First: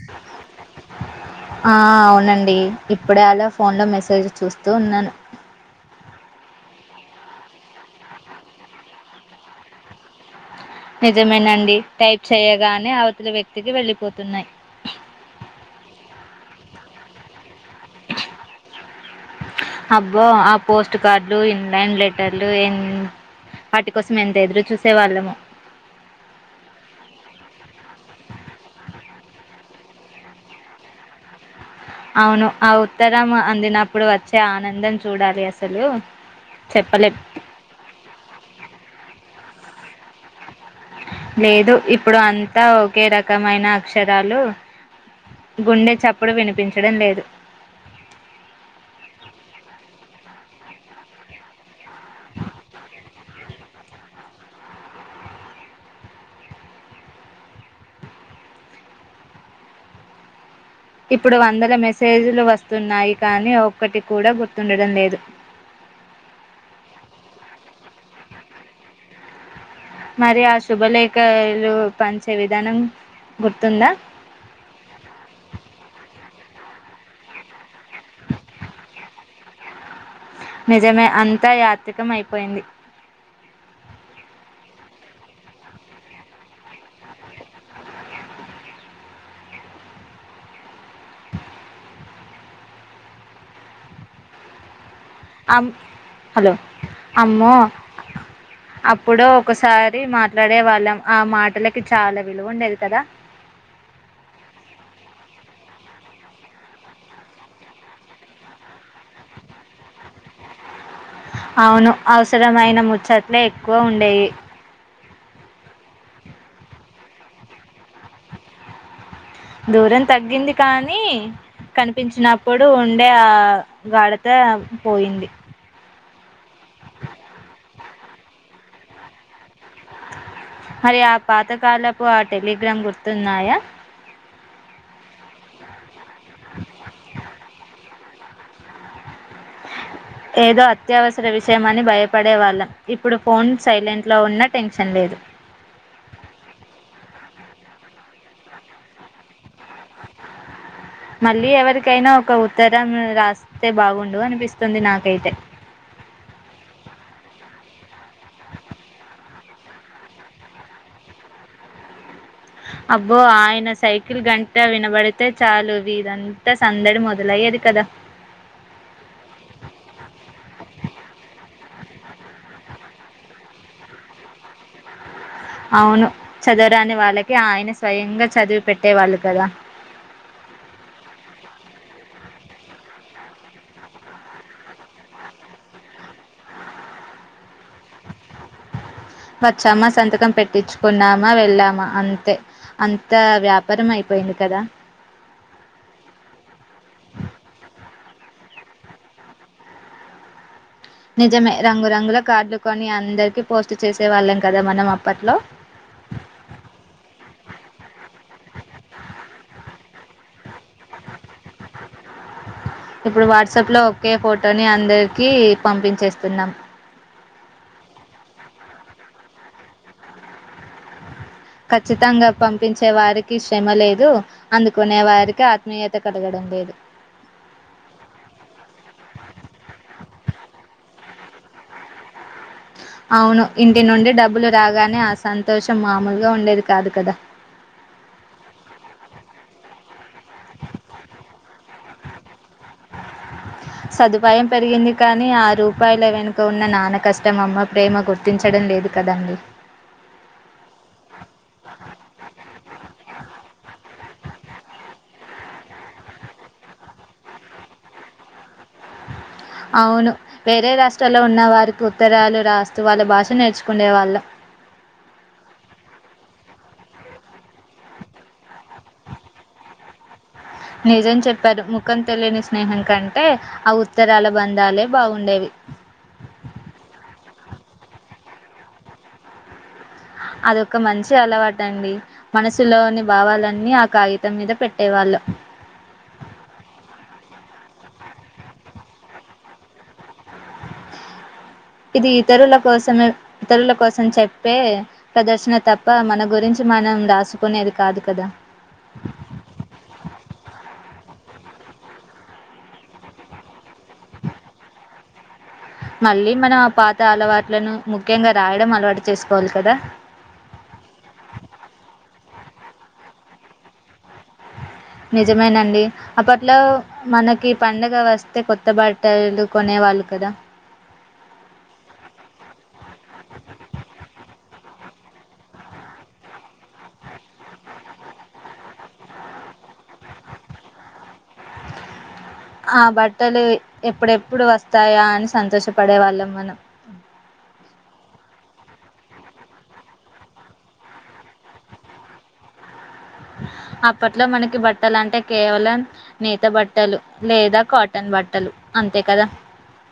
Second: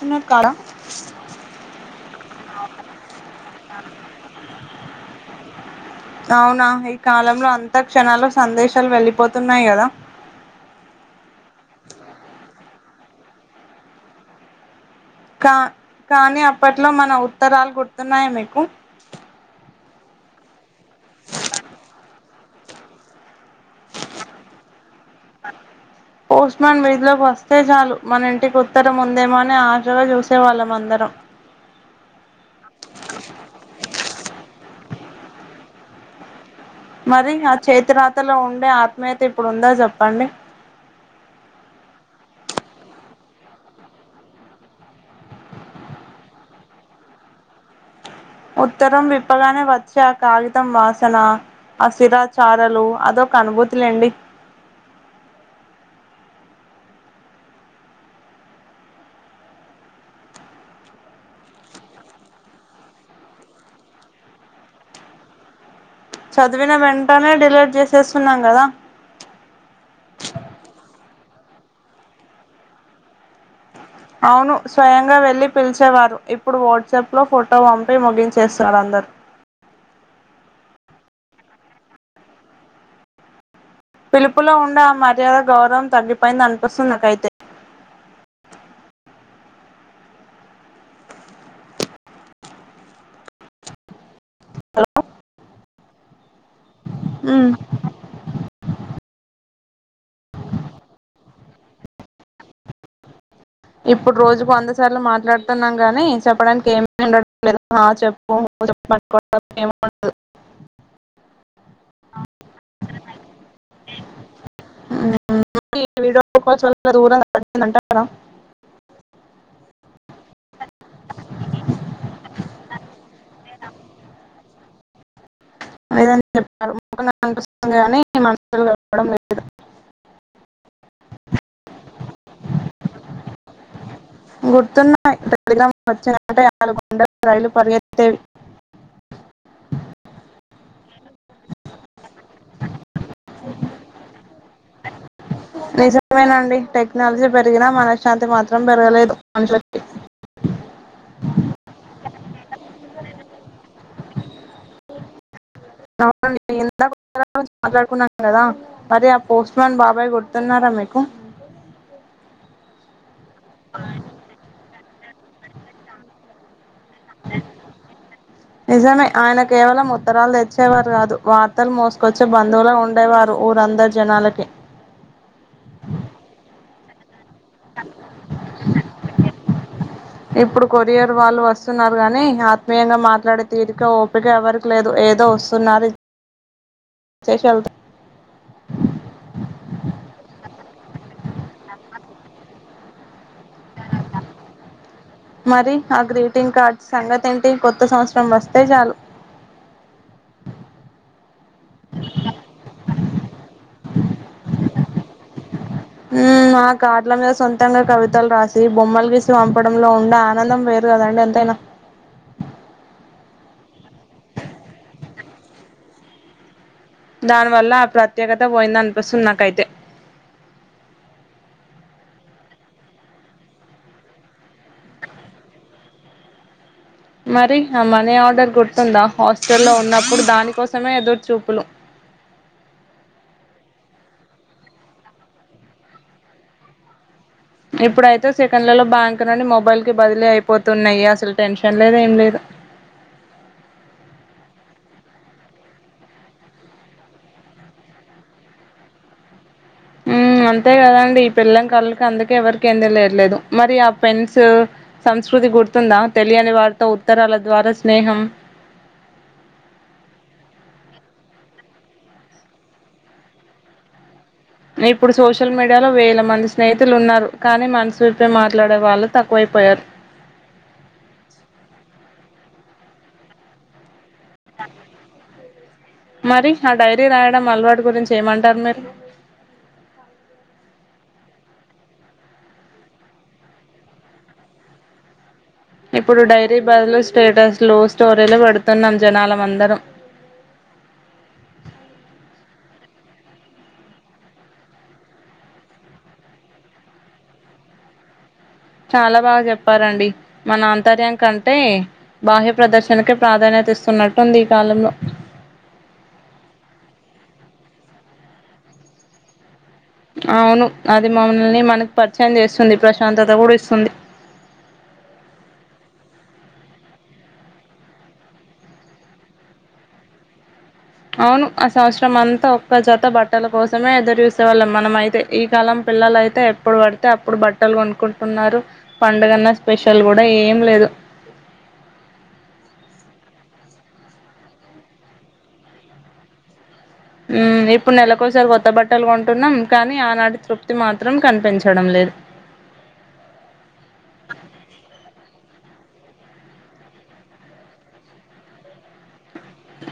తున్నట్ కాడా ఆ అవునండి ఇప్పుడే అలా ఫోన్లో మెసేజ్ చూస్తూ ఉన్నాను అవునా ఈ కాలంలో అంతా క్షణాల్లో సందేశాలు వెళ్ళిపోతున్నాయి కదా నిజమేనండి టైప్ చేయ గానే అవతల వ్యక్తికి వెళ్ళిపోతున్నాయి కానీ అప్పట్లో మన ఉత్తరాలు గుర్తున్నాయ మీకు అబ్బో ఆ పోస్ట్ కార్డులు ఇన్లాన్ లెటర్లు ఎ వాటి కోసం ఎంత ఎదురు చూసే వాళ్ళమొ పోస్ట్ మాన్ వీధిలోకి వస్తే చాలు మన ఇంటికి ఉత్తరం ఉందేమోని ఆశగా చూసే వాళ్ళం అందరం అవును ఆ ఉత్తరం అందినప్పు ప్పుడు వచ్చే ఆనందం చూడాలి అసలు చెప్పలేం మరి ఆ చేతి రాతలో ఉండే ఆత్మీయత ఇప్పుడు ఉందా చెప్ లేదు ఇప్ ఇప్పుడు అంతా ఒకే రకమైన అక్షరాలు గుండె చప్పుడు వినిపించడం లేదు ఉత్తరం విప్పగానే వ చ్చ కాగితం వాసనా ఆశిరా చారలు అదొక అనుభూతి వండి ఇప్పుడు వందల మెసేజ్లు వస్తున్నాయి కానీ ఒక్కటి కూడా గుర్తుండడం లేదు చదివిన వెంటనే డెలివర్ చేసేస్తున్నాం కదా మరి ఆ శుభలేఖ లు పంచే విధానం గుర్ అవును స్వయంగా వెళ్ళి పిలిచేవారు ఇప్పుడు వాట్సాప్ లో ఫోటో పంపి ముగించేస్తారు అందరు నిజమే అంతా యాత్రికం అయిపోయింది పిలుపులో ఉండే ఆ మర్యాద గౌరవం తగ్గిపోయిందంది అనిపిస్తుందికైతే హలో మ్మ్. అమ్మో అప్పుడు ఒకసారి మాట్లాడే వాళ్ళ ఆ మాటలకి చాలా విలువ ఉండేది కదా ఇప్పుడు రోజుకు వందసార్లు మాట్లాడుతున్నాం గాని చెప్పడానికి ఏమిండ లే చె అవును అవసరమైన ముచ్చట్లే ఎక్కువ ఉండేవి వీడి దూరందంటా దూరం తగ్గింది కానీ కనిపించినప్పుడు ఉండే ఆ గాడాత పోయింది అద చెప్తారు ముఖం కనిపిస్తుంది గాని మనవడం [inaudible] మరి ఆ పాతకాలపు ఆ టెలిగ్రామ్ గుర్తున్నాయా గుర్తున్నయి టెలిగ్రామ్ వచ్చాయంటే రైలు పరిగెత్తేవి ఏదో అత్యవసర విషయమని భయ పడే వాళ్ళం ఇప్పుడు ఫోన్ సైలెంట్లో ఉన్నా టెన్షన్ లేదు నిజమేనండి టెక్నాలజీ పెరిగినా మనశ్శాంతి మాత్రం పెరగలేదు మనుషులకి మళ్ళీ ఎవరికైనా కో ఉత్తరం రాస్తే బాగుండు అనిపిస్తుంది నాకైతే మాడు [inaudible] కదా అదే పోస్ట్ మన్ బాబాయ్ గుర్తున్నారా మీకు అబ్బో ఆయన సైకిల్ గంటా వినబడి తేచాలు వీదంత నిజమే ఆయన కేవలం ఉత్తరాలు తెచ్చేవారు కాదు వార్తలు మోస్ కి వచ్చి బంధువుల ఉండేవారు ఊరందరి జనాలకి అవును చదవరాని వాళ్ళకి ఆయన స్వయంగా చదివి పెట్టేవాళ్ళు కదా ఇప్పుడు కొరియర్ వాళ్ళు వస్తున్నారు కానీ ఆ త్మీయంగా మాట్లాడే తీరిక ఓపిక ఎవరికి లేదు ఏదో వస్తున్నారు ఇచేసి ఎల్త్ వచ్చామ సంతకం పెట్టించుకున్నామా వెళ్ళాం మ అంతే అంత వ్యాపారం అయిపోయింది కదా మరి ఆ గ్రీటింగ్ కార్డ్స్ సంగతి ఏంటి కొత్త సంవత్సరం వస్ స్తే చాలు నిజమే రంగురంగుల కార్డులు కొని అందరికి పోస్ట్ చేసే వాళ్ళం కదా మనం అప్ పట్లో మా కార్డుల మీద సొంతంగా కవితలు రాసి బొమ్మలు గీసి పంపడంలో ఉంద్ ఆనందం వేరు కదంటడి ఎంతైనా ఇప్పుడు వాట్సాప్ లో ఒకే ఫోటోని అందరికి పంపించేస్తున్నాం దాని వల్ల ఆ ప్రత్యేకత పోయిందనిపిస్తుంది నాకైతే ఖచ్చితంగా పంపించే వారికి శ్రమ లేదు అందుకునే వారికి ఆత్మీయత కలగడం లేదు మరి ఆ మనీ ఆర్డర్ గుర్తుందా హాస్టల్లో ఉన్నప్పుడు దానికోసమే ఎదురు చూపులు అవును ఇంటి నుండి డబ్బులు రాగానే ఆ సంతోషం మామూలుగా ఉండేది కాదు కదా ఇప్పుడయితే సెకండ్లలో బ్యాంక్ నుండి మొబైల్ కి బదిలీ అయిపోతున్నాయి అసలు టెన్షన్ లేదు ఏం లేదు సదుపాయం పెరిగింది కానీ ఆ రూపాయల వెనుక ఉన్న నాన్న కష్టం అమ్మ ప్రేమ గుర్తించడం లేదు కదండి ఉమ్ అంతే కదండి ఈ పిల్లం కళ్ళకి అందుకే ఎవరికి ఏంద లేట్లేదు మరి ఆ పెన్స్స్ సంస్కృతి గుర్తుందా తెలియని వారితో ఉత్తరాల ద్వారా స్నేహం అవును వేరే రాష్ట్రాల్లో ఉన్న వారికి ఉత్తరాలు రాస్తూ వాళ్ళ భాష నేర్చుకుండే వాళ్ళం ఇప్పుడు సోషల్ మీడియాలో వేల మంది స్నేహితులు ఉన్నారు కానీ మనసుల్తో మాట్లాడే వాళ్ళు తక్కువైపోయారు నిజం చెప్పారు ముఖం తెలియని స్నేహం కంటే ఆ ఉత్ మరి ఆ డైరీ రాయడం అలవాటు ట్ గురించి ఏమంటారు మీరు అదొక మంచి అలవాట అండి మనసులోని భావాలన్నీ ఆ కాగితం మీద పెట్టేవాళ్ళు ఇప్పుడు డైరీ బదులు స్టేటస్ లు స్టోరీలు పెడుతున్నాం జనాలమందరం ఇది ఇతరుల కోసమే ఇతరుల కోసం చెప్పే ప్రదర్శన తప్ప మన గురించి మనం రాసుకునేది కాదు కదా చాలా బాగా చెప్పారండి మన ఆంతర్యం కంటే బాహ్య ప్రదర్శన క ప్రాధాన్యత ఇస్తున్నట్టు ఉంది ఈ కాలంలో మళ్ళీ మనం ఆ పాత అలవాట్లను ముఖ్యంగా రాయడం అలవాటు చేసుకోవాలి కదా అవును అది మమ్మల్ని మనకు పరిచయం చేస్తుంది ప్రశాంతత కూడా ఇస్తుంది నిజమేనండి అప్పట్లో మనకి పండగ వస్తే కొత్త బట్టలు కొనేవాళ్ళు కదా అవును ఆ సంవత్సరం అంతా ఒక్క జత బట్టల కోసమే ఎదురు చూసేవాళ్ళం మనం అయితే ఈ కాలం పిల్లలయితే ఎప్పుడు పడితే అప్పుడు బట్టలు కొనుకుంటున్నారు పండుగన్న స్పెషల్ కూడా ఏం లేదు ఆ బట్టలు ఎప్పుడెప్పుడు వస్తాయా అని సంతోషపడే వాళ్ళం మనం ఊ ఇప్పుడు నెలకోసారి కొత్త బట్టలు కొంటున్నాం కానీ ఆనాటి తృప్తి మాత్రం కనిపించడం లేదు అప్పట్లో మనకి బట్టలు అంటే కేవలం నేత బట్టలు లేదా కాటన్ బట్టలు అంతే కదా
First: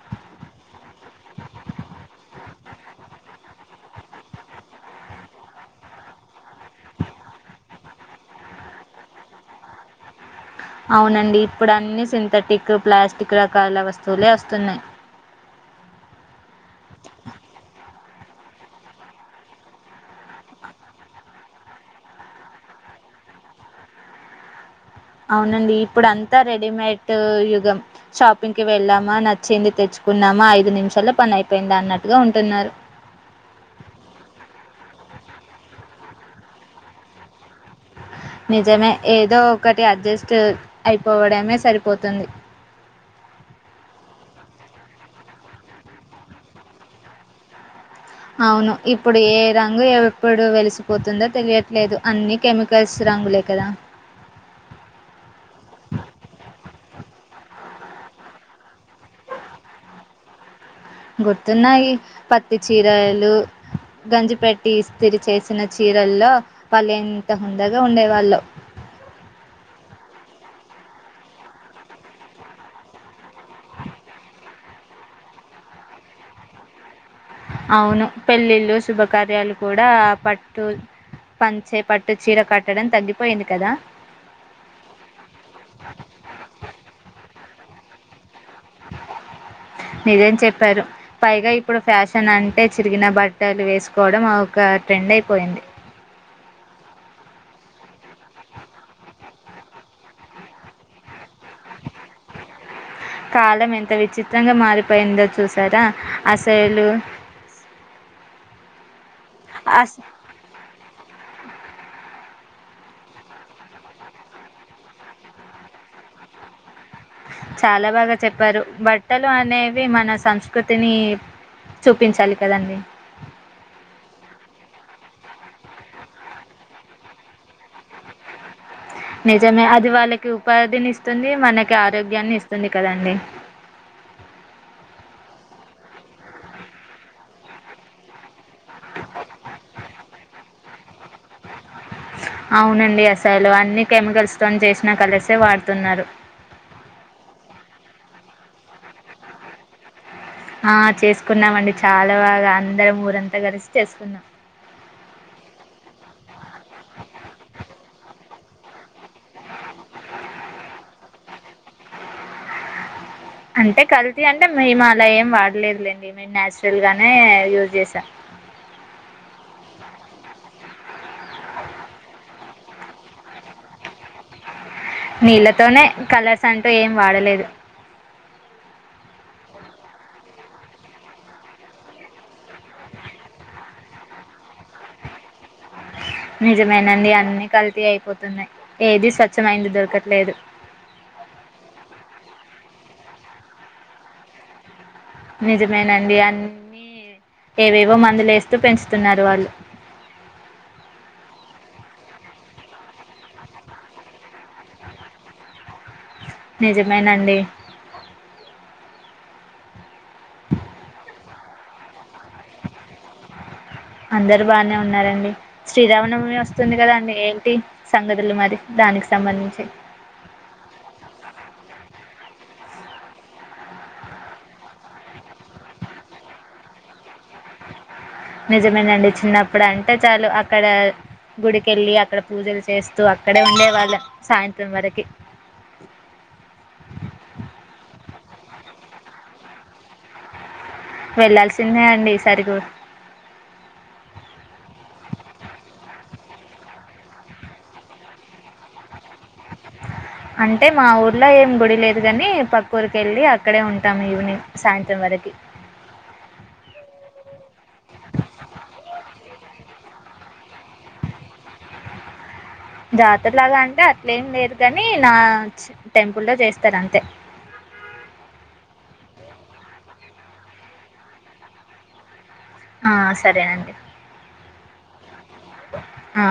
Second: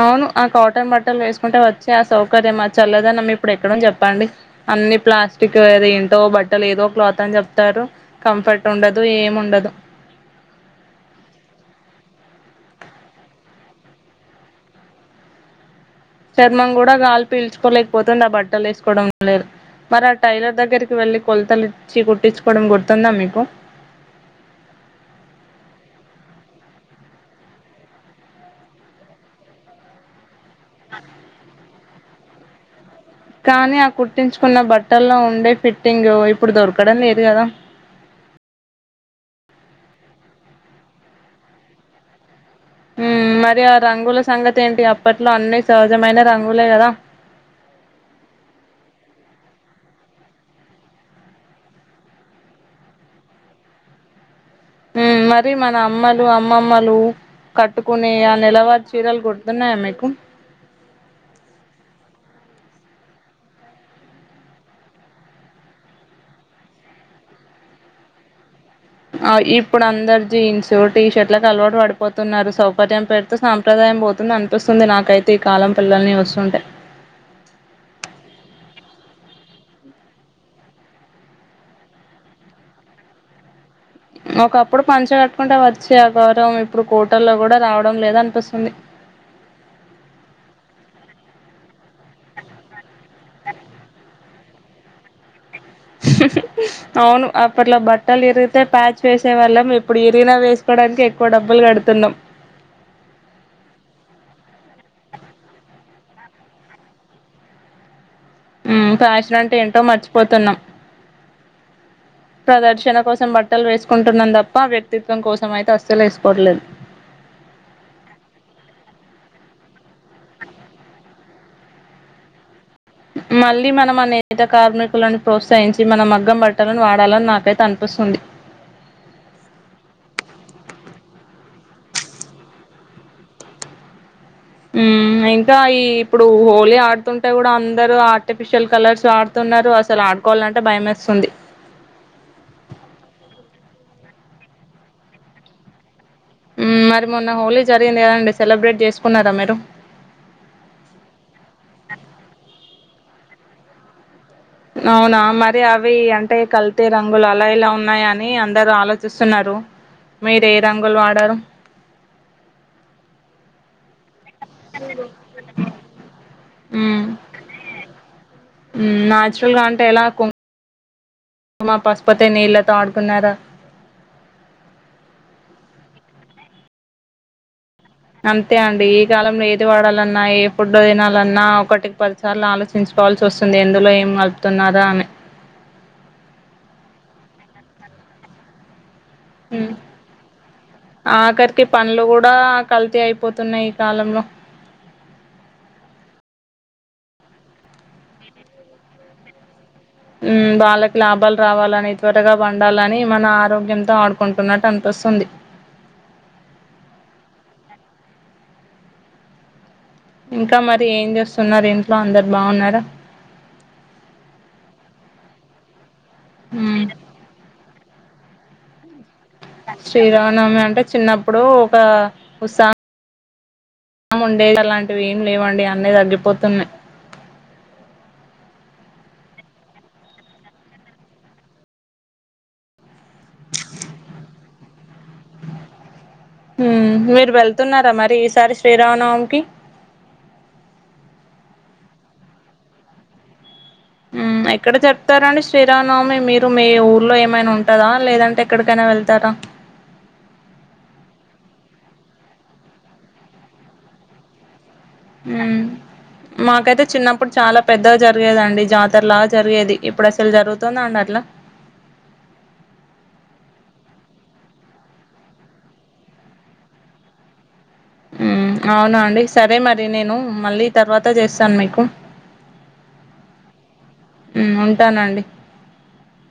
అవును ఆ కాటన్ బట్టలు వేసుకుంటే వచ్చి ఆ సౌకర్యం చల్లదనం ఇప్పుడు ఎక్కడ చెప్పండి అన్ని ప్లాస్టిక్ ఏద ఏంటో బట్టలు ఏదో క్లాత్ అని చెప్తారు కంఫర్ట్ ఉండదు ఏమి ఉండదు అవునండి ఇప్పుడు అన్నీ సింథెటిక్ ప్లాస్టిక్ రకాల వస్తువులే వస్తున్నాయి చర్మం కూడా గాలి పీల్చుకోలేదు పోతుందా ఆ బట్టలు వేసుకోవడం లేదు మరి ఆ టైలర్ దగ్గరికి వెళ్ళి కొలతలు ఇచ్చి కుట్టించుకోవడం గుర్తుందా మీకు అవునండి ఇప్పుడు అంతా రెడీమేడ్ యుగం షాపింగ్కిి వెళ్ళామా నచ్చింది తెచ్చుకున్నామా ఐదు నిమిషాల్లో పని అయిపోయిందా అన్నట్టుగా ఉంటున్నారు కానీ ఆ కుట్టించుకున్న బట్టల్లో ఉండే ఫిట్టింగు ఇప్పుడు దొరకడం లేదు కదా నిజమే ఏదో ఒకటి అడ్జస్ట్ అయిపోవడమే సరిపోతుంది మరి ఆ రంగుల సంగతి ఏంటి అప్పట్లో అన్ని సహజమైన రంగులే కదా అవును ఇప్పుడు ఏ రంగు ఎప్పుడు వెలిసిపోతుందో తెలియట్లేదు అన్నీ కెమికల్స్ రంగులే కదా హ్మం మరి మన అమ్మలు అమ్మమ్మలు కట్టుకుని ఆ నెలవారి చీరలు గుర్తున్నాయా మీకు గుర్తున్నాయి పత్తి చీరలు గంజిపట్టి ఇస్త్రీ చేసిన చీరల్లో వాళ్ళు ఎంత హుందగా ఉండేవాల్లో ఆ ఇప్పుడు అందరు జీన్స్ టీ షర్ట్లకు అలవాటు పడిపోతున్నారు సౌకర్యం పెడితే సాంప్రదాయం పోతుంది అనిపిస్తుంది నాకైతే ఈ కాలం పిల్లల్ని చూస్తుంటే అవును పెళ్ళిళ్ళు శుభకార్యాలు కూడా పట్టు పంచే పట్టు చీర కట్టడం తగ్గిపోయింది కదా ఒకప్పుడు పంచ కట్టుకుంటే వచ్చి ఆ గౌరవం ఇప్పుడు కోటల్లో కూడా రావడం లేద అనిపిస్తుంది నిజం చెప్పారు పైగా ఇప్పుడు ఫ్యాషన్ అంటే ఇరిగిన బట్టలు వేసుకోవడం ఒక ట్రెండ్ అయిపోయింది అవును అప్పట్లో బట్టలు ఇరిగితే ప్యాచ్ వేసేవాళ్ళం ఇప్పుడు ఇరిగినా వేసుకోవడానికి కుడప్పల్ కడుతున్నా ంగా మారిపోయిందో చూసారా అసలు హుమ్ ఫ్యాషన్ అంటే ఏంటో అస్ మర్చిపోతున్నాం ప్రదర్క్షణ కోసం బట్టలు వేసుకుంటున్నాం తప్ప వ్యక్తిత్వం కోసం అయితే అసలు వేసుకోవట్లేదు చాలా బాగా చెప్పారు బట్టలు అనేవి మన సంస్కృతిని చూపించాలి కదండి మళ్ళీ మనం అ నేతా కార్మికులను ప్రోత్సహించి మన మగ్గం బట్టలను వాడాలని నాకైతే అనిపిస్తుంది నిజమే అది వాళ్ళకి ఉపాధిని ఇస్తుంది మనకి ఆరోగ్యాన్ని ఇస్తుంది కదండి ఉ ఇంకా ఈ ఇప్పుడు హోలీ ఆడుతుంటే కూడా అందరుూ ఆ ఆర్టిఫిషియల్ కలర్స్ ఆడుతున్నారు అసలు ఆడుకోవాలంటే భయమేస్తు స్తోంది అవునండి అసలు అన్ని కెమికల్ స్టోన్ చేసినా కలిసే వాడుతున్నారు మరి మొన్న హోలీ జరిగింది కదండి సెలబ్రేట్ చేసుకున్నారా మీరు ఆ చేసుకున్నామండి చాలా బాగా అ అందరం ఊరంతా కలిసి చేసుకున్నాాం అవునా మరి అవి అంటే కల్తీ రంగులు అలా ఇలా ఉన్నాయ అని అందరుూ ఆలోచిస్తున్నారు మీరు ఏ రంగులు వాడారు అంతే కల్ ఎ అంటే మేము అలా ఏం వాడలేదులేండి మేము న్యాచురల్ హ్మ్. గానే యూజ్ చేసా చురల్ గా అంటే ఎలా [unintelligible] మా పసుపోతే నీళ్ళతో ఆడుకున్నారా నీళ్ళతోనే కలర్స్ అంటూ ఏం వాడలేదు అంతే అండి ఈ కాలంలో ఏది వాడాలన్నా ఏ ఫుడ్ తినాలన్నా ఒకటికి పదిసార్లు ఆలోచించుకోవాల్సి వస్తుంది ఎందులో ఏం కలుపుతున్నారా అని నిజమేనండి అన్ని కల్తీ అయిపోతున్నాయి ఏది స్వచ్ఛమైంది హమ్ దొరకట్లేదు ఆఖరికి పండ్లు కూడా కల్తీ అయిపోతున్నాయి ఈ కాలంలో నిజమేనండి అన్ని ఏవేవో మందులు వేస్తూ పెంచుతున్నారు వాళ్ళు ఉమ్ వాళ్ళకి లాభాలు రావాలని త్వరగా పండాలని మన ఆరోగ్యంతో ఆడుకుంటున్నట్టు అనిపిస్తుంది నిజమేనండి ఇంకా మరి ఏం చేస్తు న్నారు ఇంట్లో అందరు బాగున్నారా అందరు బానే ఉన్ ఉన్నారండి శ్రీరామ నవమి వస్తుంది మ్మ్ కదా అండి ఏంటి సంగతులు మరి దానిక్ శ్రీరామనవమి అంటే చిన్నప్పుడు ఒక ఉసా ముండే అలాంటివి ఏం లేవండి అన్ని తగ్గిపోతున్నాయి నిజమేనండి చిన్నప్పుడు అంటే చాలు అక్కడ గుడికెళ్ళి అక్కడ పూజలు చేస్ తు అక్కడే ఉండే వాళ్ళ సాయంత్రం వరక్ కి హమ్ మీరు వెళ్తున్నారా మరి ఈసారి శ్రీరామనవమికి వెళ్ళాల్సిందే అండి ఈసారి కూడ్ ఉమ్ ఎక్కడ జరుపుతారండి శ్రీరామనవమి మీరు మీ ఊర్లో ఏమైనా ఉంటందా లేదంటే ఎక్కడికైనా వెళ్తారా అంటే మా ఊర్లో ఏం గుడి లేదు కాని పక్క ఊరికెళ్ళి అక్కడే ఉంటాం ఈవినింగ్ సాయంత్రం వరకి ఉమ్ మాకైతే చిన్నప్పుడు చాలా పెద్దగా జరిగేదండి జాతర లాగా జరిగేది ఇప్పుడు అస్ సల్ జరుగుతోంద అండి అట్లా జాతరలాగా అంటే అట్లేం లేదు కాని నా టెంపుల్లో చేస్తారు అంతే హమ్ అవును అండి సరే మరి నేను మళ్ళీ తర్వాత చేస్తాను మీకు ఆ సరేనండి ఉ ఉంటానండి ఆ